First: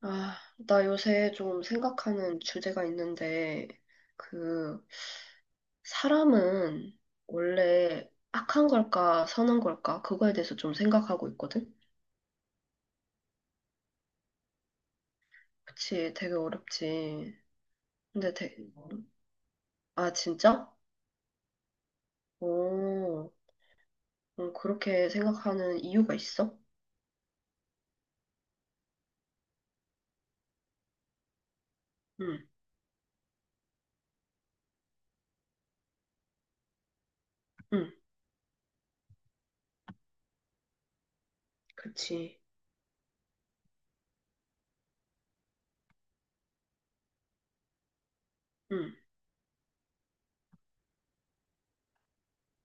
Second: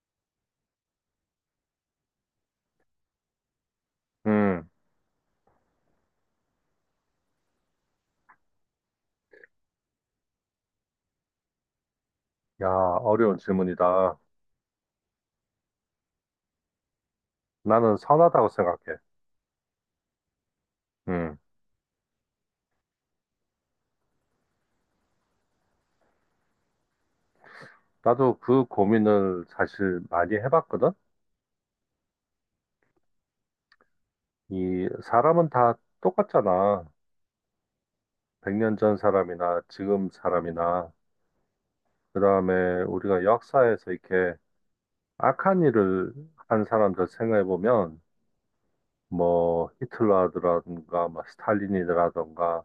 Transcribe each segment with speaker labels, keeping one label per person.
Speaker 1: 아, 나 요새 좀 생각하는 주제가 있는데,
Speaker 2: 음,
Speaker 1: 그, 사람은 원래 악한 걸까, 선한 걸까, 그거에 대해서 좀 생각하고 있거든?
Speaker 2: 야, 어려운 질문이다.
Speaker 1: 그치, 되게 어렵지.
Speaker 2: 나는
Speaker 1: 근데
Speaker 2: 선하다고
Speaker 1: 되,
Speaker 2: 생각해.
Speaker 1: 아, 진짜?
Speaker 2: 음,
Speaker 1: 오, 그렇게 생각하는 이유가 있어?
Speaker 2: 나도 그 고민을 사실 많이 해봤거든?
Speaker 1: 응,
Speaker 2: 이 사람은 다 똑같잖아.
Speaker 1: 응,
Speaker 2: 100년 전 사람이나 지금 사람이나, 그
Speaker 1: 그치.
Speaker 2: 다음에 우리가 역사에서 이렇게 악한 일을 한 사람들 생각해보면,
Speaker 1: 응,
Speaker 2: 뭐, 히틀러라든가, 뭐, 스탈린이라든가,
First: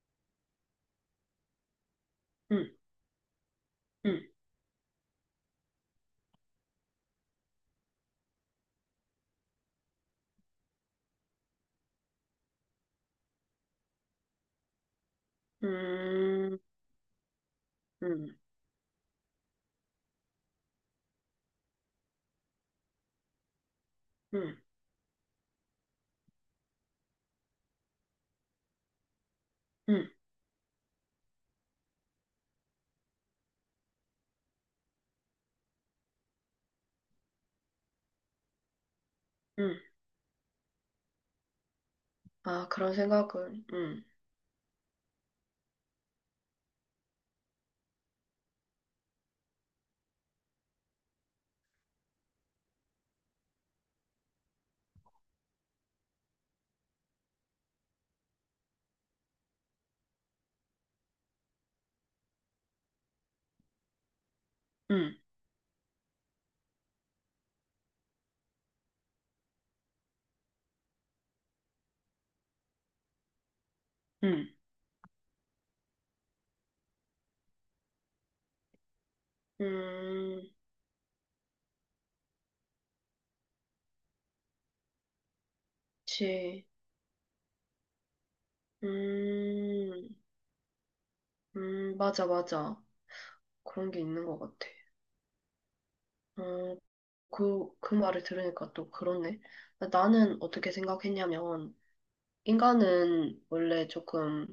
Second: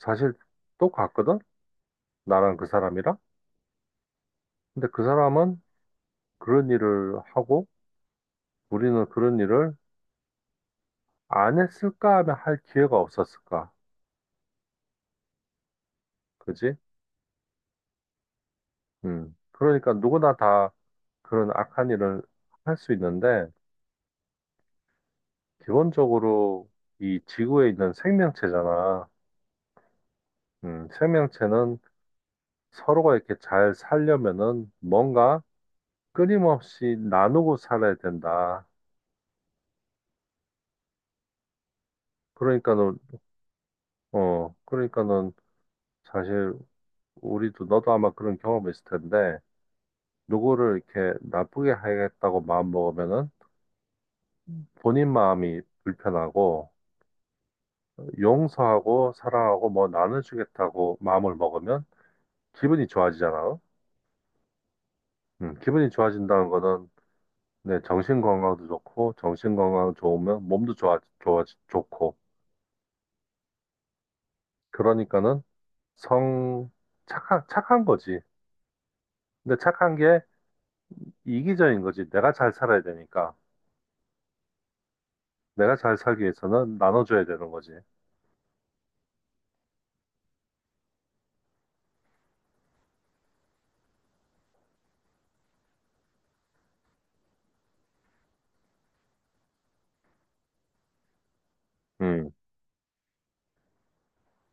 Speaker 2: 사실 똑같거든? 나랑 그
Speaker 1: 응,
Speaker 2: 사람이랑?
Speaker 1: 응,
Speaker 2: 근데 그 사람은 그런 일을 하고, 우리는 그런 일을 안 했을까 하면 할 기회가 없었을까.
Speaker 1: 음,
Speaker 2: 그지?
Speaker 1: 응, 응,
Speaker 2: 음. 그러니까 누구나 다 그런 악한 일을 할 수 있는데,
Speaker 1: 응,
Speaker 2: 기본적으로 이 지구에 있는 생명체잖아.
Speaker 1: 응.
Speaker 2: 생명체는 서로가 이렇게 잘 살려면은 뭔가 끊임없이 나누고 살아야 된다.
Speaker 1: 응. 아, 그런
Speaker 2: 그러니까는,
Speaker 1: 생각은, 응,
Speaker 2: 그러니까는 사실 우리도 너도 아마 그런 경험이 있을 텐데, 누구를 이렇게 나쁘게 하겠다고 마음 먹으면은 본인 마음이 불편하고, 용서하고 사랑하고 뭐 나눠주겠다고 마음을 먹으면 기분이 좋아지잖아요.
Speaker 1: 응,
Speaker 2: 기분이 좋아진다는 거는 내 정신 건강도 좋고 정신 건강 좋으면 몸도 좋아 좋아 좋고
Speaker 1: 응,
Speaker 2: 그러니까는 성 착한 착한 거지. 근데 착한 게
Speaker 1: 음,
Speaker 2: 이기적인 거지. 내가 잘 살아야 되니까 내가 잘 살기
Speaker 1: 그치.
Speaker 2: 위해서는 나눠줘야 되는 거지.
Speaker 1: 음, 맞아, 맞아. 그런 게 있는 것 같아. 어, 그 말을 들으니까 또 그렇네. 나는 어떻게 생각했냐면,
Speaker 2: 음,
Speaker 1: 인간은 원래 조금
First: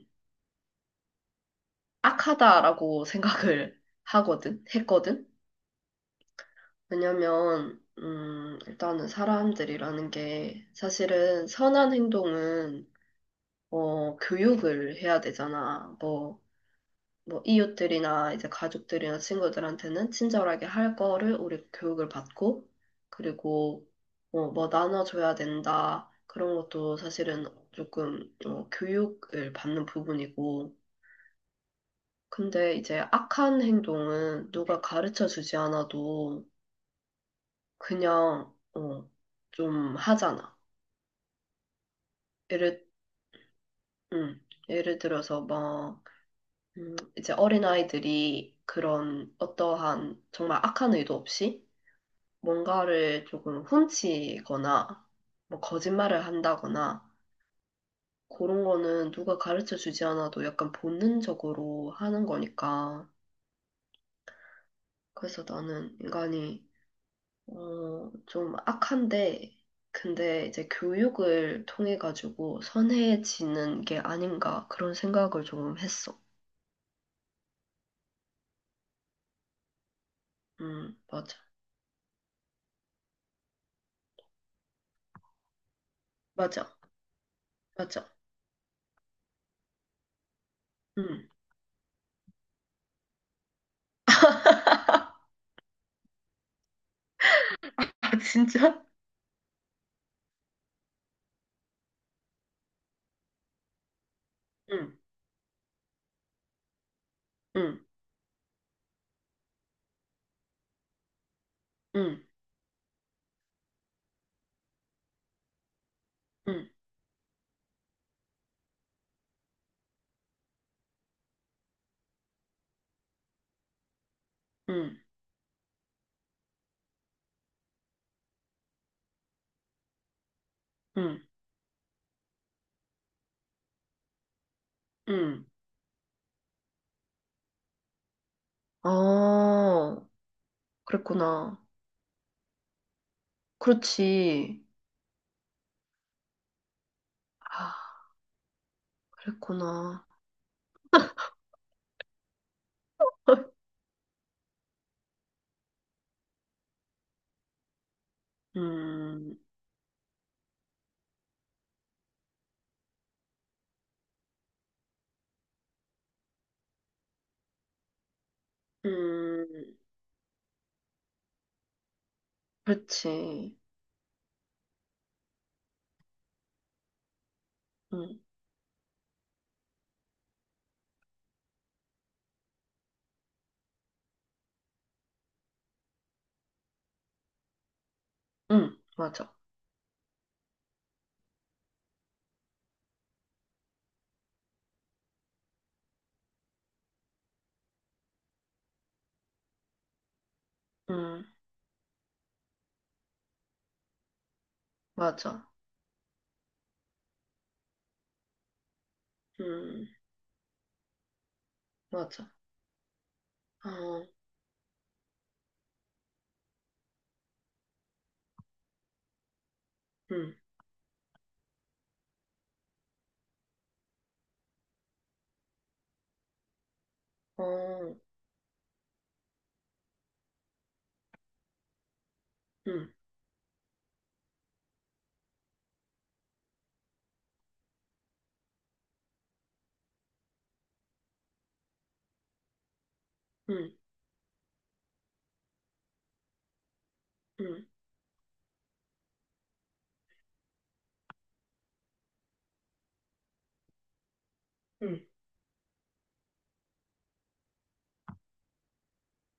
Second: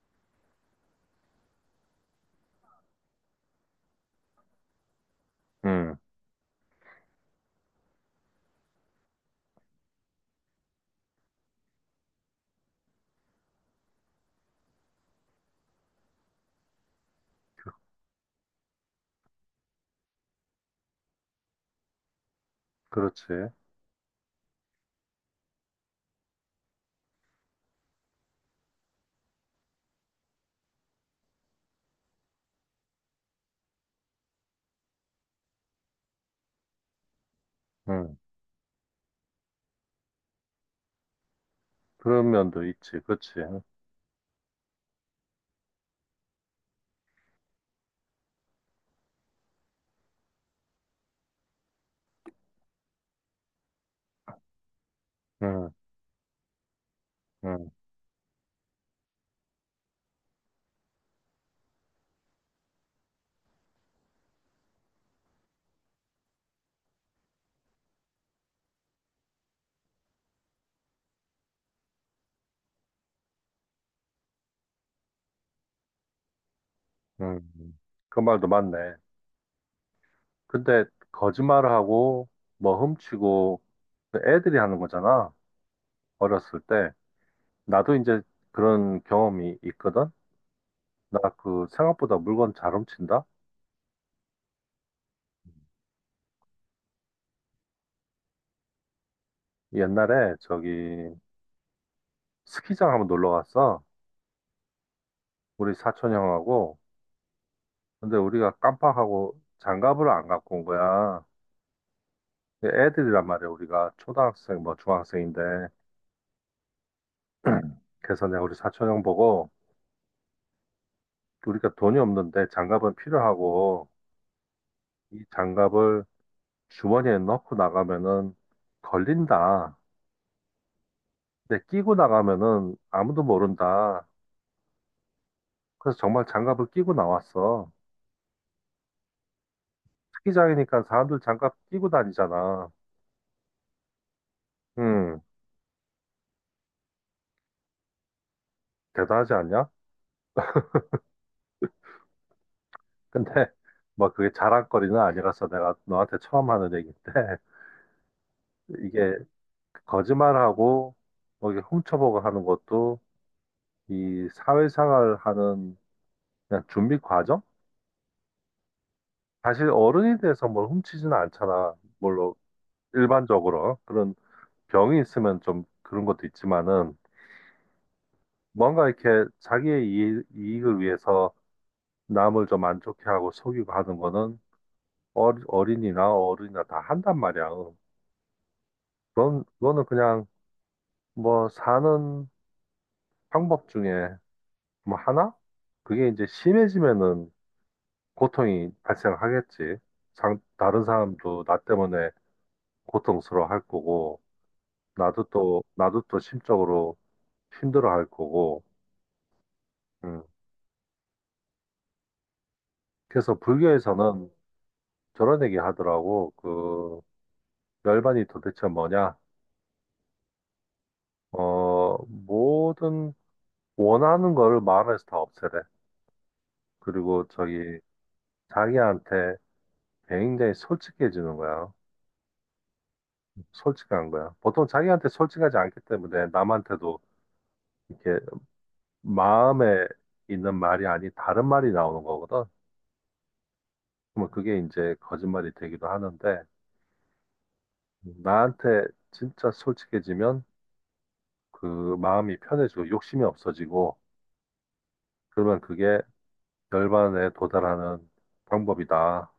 Speaker 1: 악하다라고 생각을 했거든?
Speaker 2: 음,
Speaker 1: 왜냐면, 일단은 사람들이라는 게 사실은 선한 행동은, 교육을 해야 되잖아. 뭐 이웃들이나 이제 가족들이나 친구들한테는 친절하게 할 거를 우리 교육을 받고.
Speaker 2: 그렇지.
Speaker 1: 그리고 뭐 나눠줘야 된다 그런 것도 사실은 조금 교육을 받는 부분이고. 근데 이제 악한 행동은 누가 가르쳐 주지 않아도
Speaker 2: 음,
Speaker 1: 그냥 좀 하잖아.
Speaker 2: 그런 면도
Speaker 1: 예를
Speaker 2: 있지. 그렇지.
Speaker 1: 음, 예를 들어서 막 이제 어린아이들이 그런 어떠한 정말 악한 의도 없이 뭔가를 조금 훔치거나 뭐
Speaker 2: 음,
Speaker 1: 거짓말을 한다거나
Speaker 2: 음,
Speaker 1: 그런 거는 누가 가르쳐 주지 않아도 약간 본능적으로 하는 거니까. 그래서 나는 인간이 좀 악한데 근데 이제 교육을 통해 가지고 선해지는 게 아닌가 그런 생각을 조금 했어.
Speaker 2: 음. 그 말도 맞네. 근데
Speaker 1: 맞아.
Speaker 2: 거짓말을 하고 뭐 훔치고 애들이 하는 거잖아. 어렸을
Speaker 1: 맞아.
Speaker 2: 때. 나도
Speaker 1: 맞아.
Speaker 2: 이제 그런 경험이 있거든. 나
Speaker 1: 음.
Speaker 2: 그 생각보다 물건 잘 훔친다.
Speaker 1: 아, 진짜?
Speaker 2: 옛날에 저기 스키장 한번 놀러 갔어.
Speaker 1: 응,
Speaker 2: 우리 사촌 형하고.
Speaker 1: 응,
Speaker 2: 근데 우리가 깜빡하고 장갑을 안 갖고 온 거야.
Speaker 1: 응,
Speaker 2: 근데 애들이란 말이야. 우리가 초등학생 뭐 중학생인데.
Speaker 1: 응,
Speaker 2: 그래서 내가 우리 사촌 형 보고 우리가 돈이 없는데 장갑은 필요하고
Speaker 1: 응,
Speaker 2: 이 장갑을 주머니에 넣고 나가면은 걸린다.
Speaker 1: 응,
Speaker 2: 근데 끼고 나가면은 아무도 모른다.
Speaker 1: 응.
Speaker 2: 그래서 정말 장갑을 끼고 나왔어.
Speaker 1: 어.
Speaker 2: 스키장이니까 사람들 장갑
Speaker 1: 그랬구나.
Speaker 2: 끼고 다니잖아.
Speaker 1: 그렇지.
Speaker 2: 음,
Speaker 1: 아,
Speaker 2: 대단하지 않냐?
Speaker 1: 그랬구나.
Speaker 2: 근데 뭐 그게 자랑거리는 아니라서 내가 너한테 처음 하는 얘기인데 이게
Speaker 1: 음,
Speaker 2: 거짓말하고 뭐 이게 훔쳐보고 하는 것도 이 사회생활 하는 그냥 준비 과정? 사실
Speaker 1: 음,
Speaker 2: 어른이 돼서 뭘 훔치지는 않잖아. 물론
Speaker 1: 그렇지.
Speaker 2: 일반적으로 그런 병이 있으면 좀 그런 것도 있지만은
Speaker 1: 음,
Speaker 2: 뭔가 이렇게 자기의 이익을 위해서 남을 좀 안 좋게 하고 속이고 하는 거는 어린이나 어른이나 다 한단 말이야.
Speaker 1: 맞아.
Speaker 2: 그거는 그냥 뭐 사는 방법 중에 뭐 하나? 그게 이제 심해지면은 고통이 발생하겠지. 다른
Speaker 1: 음,
Speaker 2: 사람도 나 때문에 고통스러워 할 거고, 나도
Speaker 1: 맞아.
Speaker 2: 또, 나도 또 심적으로 힘들어 할 거고,
Speaker 1: 음,
Speaker 2: 음.
Speaker 1: 맞아.
Speaker 2: 그래서
Speaker 1: 어,
Speaker 2: 불교에서는 저런 얘기 하더라고. 그 열반이 도대체 뭐냐?
Speaker 1: 음,
Speaker 2: 모든 원하는 거를 마음에서 다 없애래. 그리고 저기
Speaker 1: 어,
Speaker 2: 자기한테 굉장히 솔직해지는 거야.
Speaker 1: 음,
Speaker 2: 솔직한 거야. 보통 자기한테 솔직하지 않기 때문에 남한테도 이렇게 마음에 있는 말이 아닌 다른 말이 나오는 거거든.
Speaker 1: 음,
Speaker 2: 그러면 그게 이제 거짓말이 되기도 하는데
Speaker 1: 음,
Speaker 2: 나한테 진짜 솔직해지면 그 마음이 편해지고 욕심이 없어지고
Speaker 1: 음,
Speaker 2: 그러면 그게 열반에 도달하는 방법이다.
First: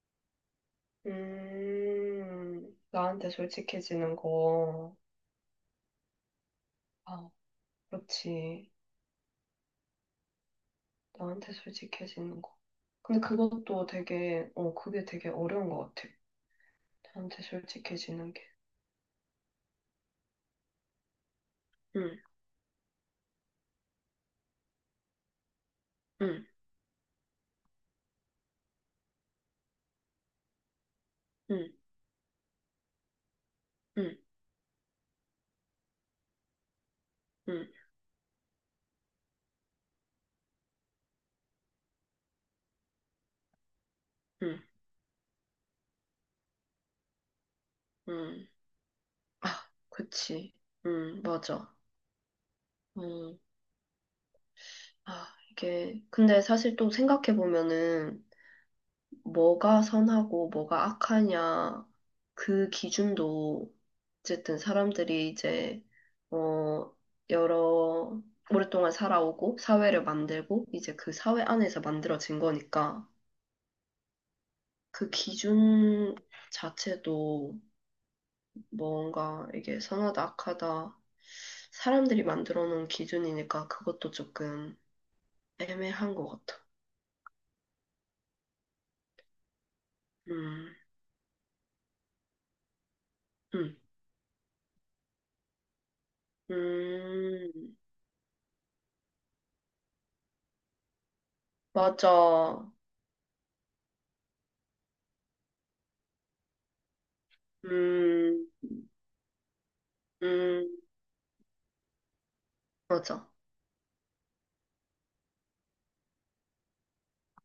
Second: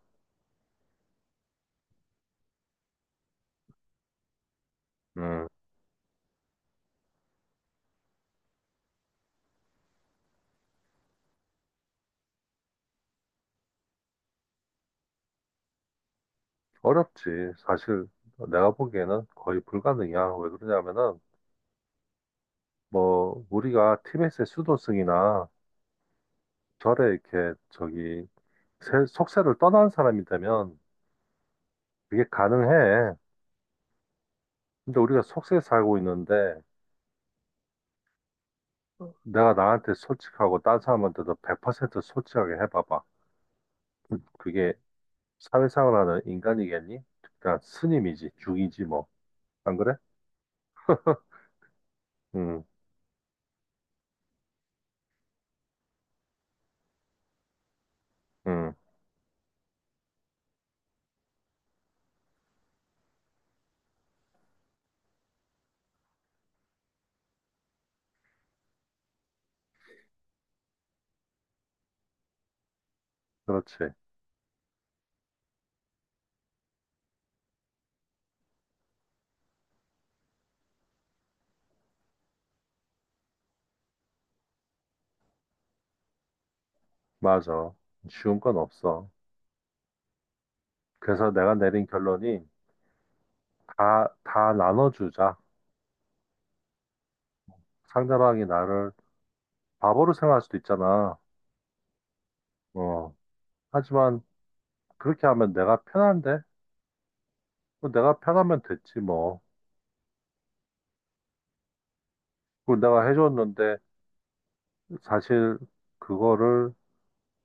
Speaker 1: 나한테 솔직해지는 거.
Speaker 2: 음,
Speaker 1: 아, 그렇지. 나한테 솔직해지는 거. 근데 그것도 되게, 그게 되게 어려운 것 같아. 나한테
Speaker 2: 어렵지. 사실
Speaker 1: 솔직해지는 게.
Speaker 2: 내가 보기에는 거의 불가능이야. 왜 그러냐면은
Speaker 1: 음,
Speaker 2: 뭐 우리가 티베트의 수도승이나
Speaker 1: 음,
Speaker 2: 절에 이렇게 저기 속세를 떠난 사람이 되면
Speaker 1: 음,
Speaker 2: 그게 가능해.
Speaker 1: 음.
Speaker 2: 근데 우리가 속세에 살고 있는데
Speaker 1: 음,
Speaker 2: 내가 나한테 솔직하고 딴 사람한테도 100% 솔직하게 해봐봐.
Speaker 1: 음,
Speaker 2: 그게 사회생활 하는 인간이겠니? 그냥 스님이지,
Speaker 1: 음.
Speaker 2: 중이지 뭐.
Speaker 1: 아,
Speaker 2: 안 그래?
Speaker 1: 그치. 맞아.
Speaker 2: 응,
Speaker 1: 음, 아, 이게, 근데 사실 또 생각해보면은,
Speaker 2: 응,
Speaker 1: 뭐가 선하고 뭐가 악하냐, 그 기준도, 어쨌든 사람들이 이제, 어, 여러, 오랫동안 살아오고, 사회를 만들고, 이제 그 사회 안에서 만들어진 거니까,
Speaker 2: 그렇지.
Speaker 1: 그 기준 자체도 뭔가 이게 선하다, 악하다, 사람들이 만들어 놓은 기준이니까 그것도 조금 애매한 것 같아.
Speaker 2: 맞아. 쉬운 건 없어.
Speaker 1: 음,
Speaker 2: 그래서 내가 내린 결론이
Speaker 1: 음,
Speaker 2: 다 나눠주자.
Speaker 1: 음,
Speaker 2: 상대방이 나를 바보로 생각할 수도 있잖아.
Speaker 1: 맞아.
Speaker 2: 어. 하지만 그렇게 하면 내가 편한데? 뭐 내가
Speaker 1: 음,
Speaker 2: 편하면 됐지 뭐.
Speaker 1: 음,
Speaker 2: 그리고 내가
Speaker 1: 맞아.
Speaker 2: 해줬는데 사실 그거를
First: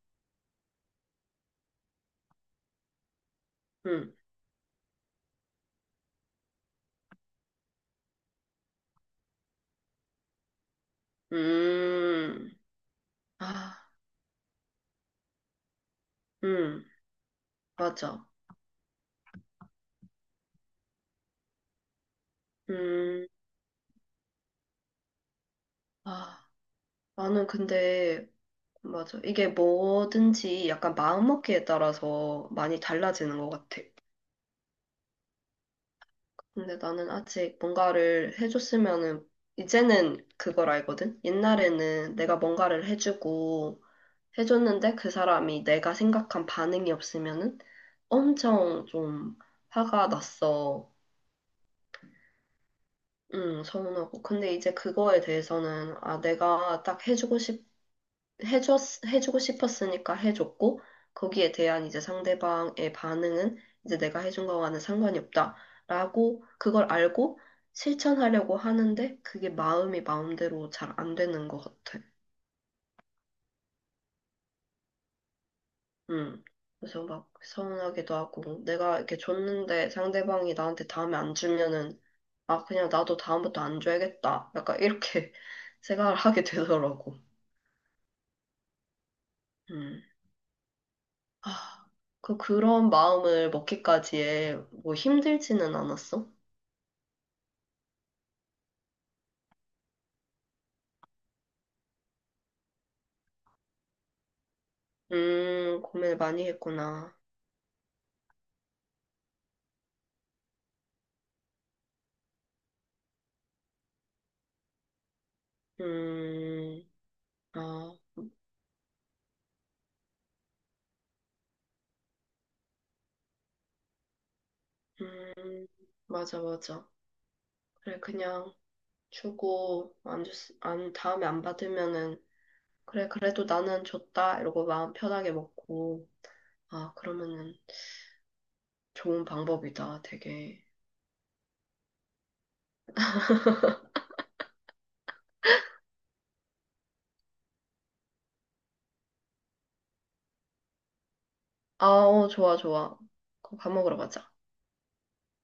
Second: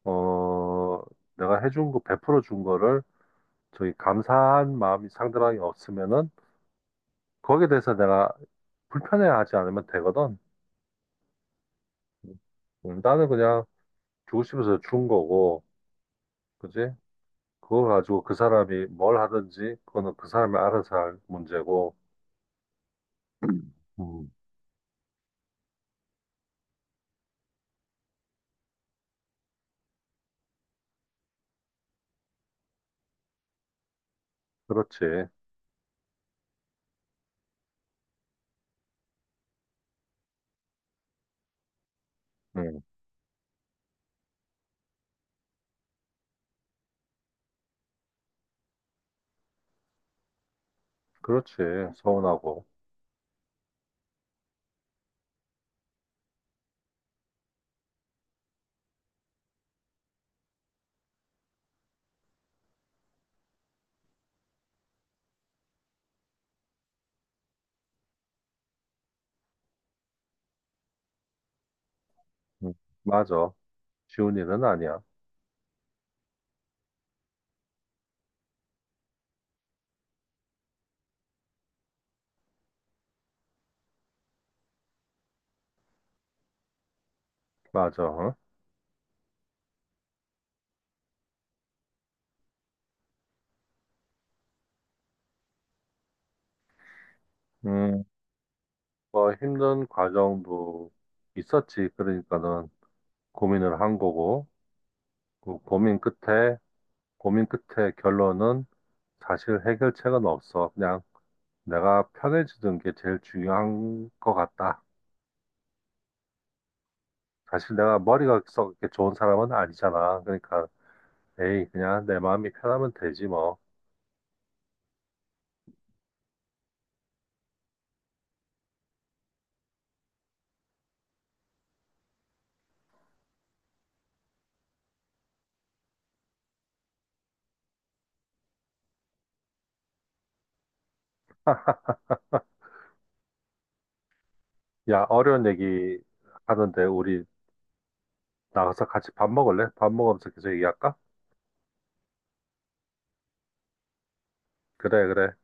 Speaker 2: 어 내가 해준 거 베풀어 준 거를 저기
Speaker 1: 음,
Speaker 2: 감사한 마음이 상대방이 없으면은 거기에 대해서 내가 불편해하지 않으면 되거든.
Speaker 1: 음,
Speaker 2: 나는 그냥
Speaker 1: 아,
Speaker 2: 주고 싶어서 준 거고.
Speaker 1: 음,
Speaker 2: 그지? 그거 가지고
Speaker 1: 맞아.
Speaker 2: 그 사람이 뭘 하든지 그거는 그 사람이 알아서 할 문제고,
Speaker 1: 음,
Speaker 2: 음,
Speaker 1: 아, 나는 근데, 맞아. 이게 뭐든지 약간 마음먹기에 따라서 많이 달라지는 것 같아.
Speaker 2: 그렇지,
Speaker 1: 근데 나는 아직 뭔가를 해줬으면은, 이제는 그걸 알거든? 옛날에는 내가
Speaker 2: 음,
Speaker 1: 뭔가를 해줬는데 그 사람이 내가 생각한 반응이 없으면은 엄청 좀 화가 났어.
Speaker 2: 그렇지, 서운하고,
Speaker 1: 응, 서운하고. 근데 이제 그거에 대해서는, 아, 내가 딱 해줬, 해주고 싶었으니까 해줬고, 거기에 대한 이제 상대방의 반응은 이제 내가 해준 거와는 상관이 없다라고, 그걸 알고 실천하려고 하는데, 그게 마음이 마음대로 잘 안 되는 것 같아.
Speaker 2: 음, 맞아, 쉬운 일은 아니야,
Speaker 1: 음. 그래서 막 서운하기도 하고, 내가 이렇게 줬는데 상대방이 나한테 다음에 안 주면은, 아, 그냥 나도 다음부터 안 줘야겠다. 약간 이렇게 생각을 하게 되더라고.
Speaker 2: 맞아, 어?
Speaker 1: 음. 아, 그런 마음을 먹기까지에 뭐 힘들지는 않았어?
Speaker 2: 음, 뭐 힘든 과정도 있었지, 그러니까는 고민을 한 거고, 그 고민
Speaker 1: 고민을 많이
Speaker 2: 끝에
Speaker 1: 했구나.
Speaker 2: 고민 끝에 결론은 사실 해결책은 없어, 그냥 내가 편해지는 게 제일 중요한 것 같다.
Speaker 1: 음,
Speaker 2: 사실
Speaker 1: 아,
Speaker 2: 내가 머리가 썩 이렇게 좋은 사람은 아니잖아. 그러니까, 에이, 그냥 내 마음이 편하면 되지 뭐.
Speaker 1: 음, 맞아, 맞아. 그래, 그냥 주고, 안 줬, 안, 다음에 안 받으면은, 그래, 그래도 나는 줬다. 이러고 마음 편하게 먹고, 아, 그러면은 좋은 방법이다, 되게.
Speaker 2: 야, 어려운 얘기 하는데 우리 나가서 같이 밥 먹을래? 밥 먹으면서 계속 얘기할까?
Speaker 1: 아, 좋아, 좋아. 그거 밥 먹으러 가자.
Speaker 2: 그래, 그래.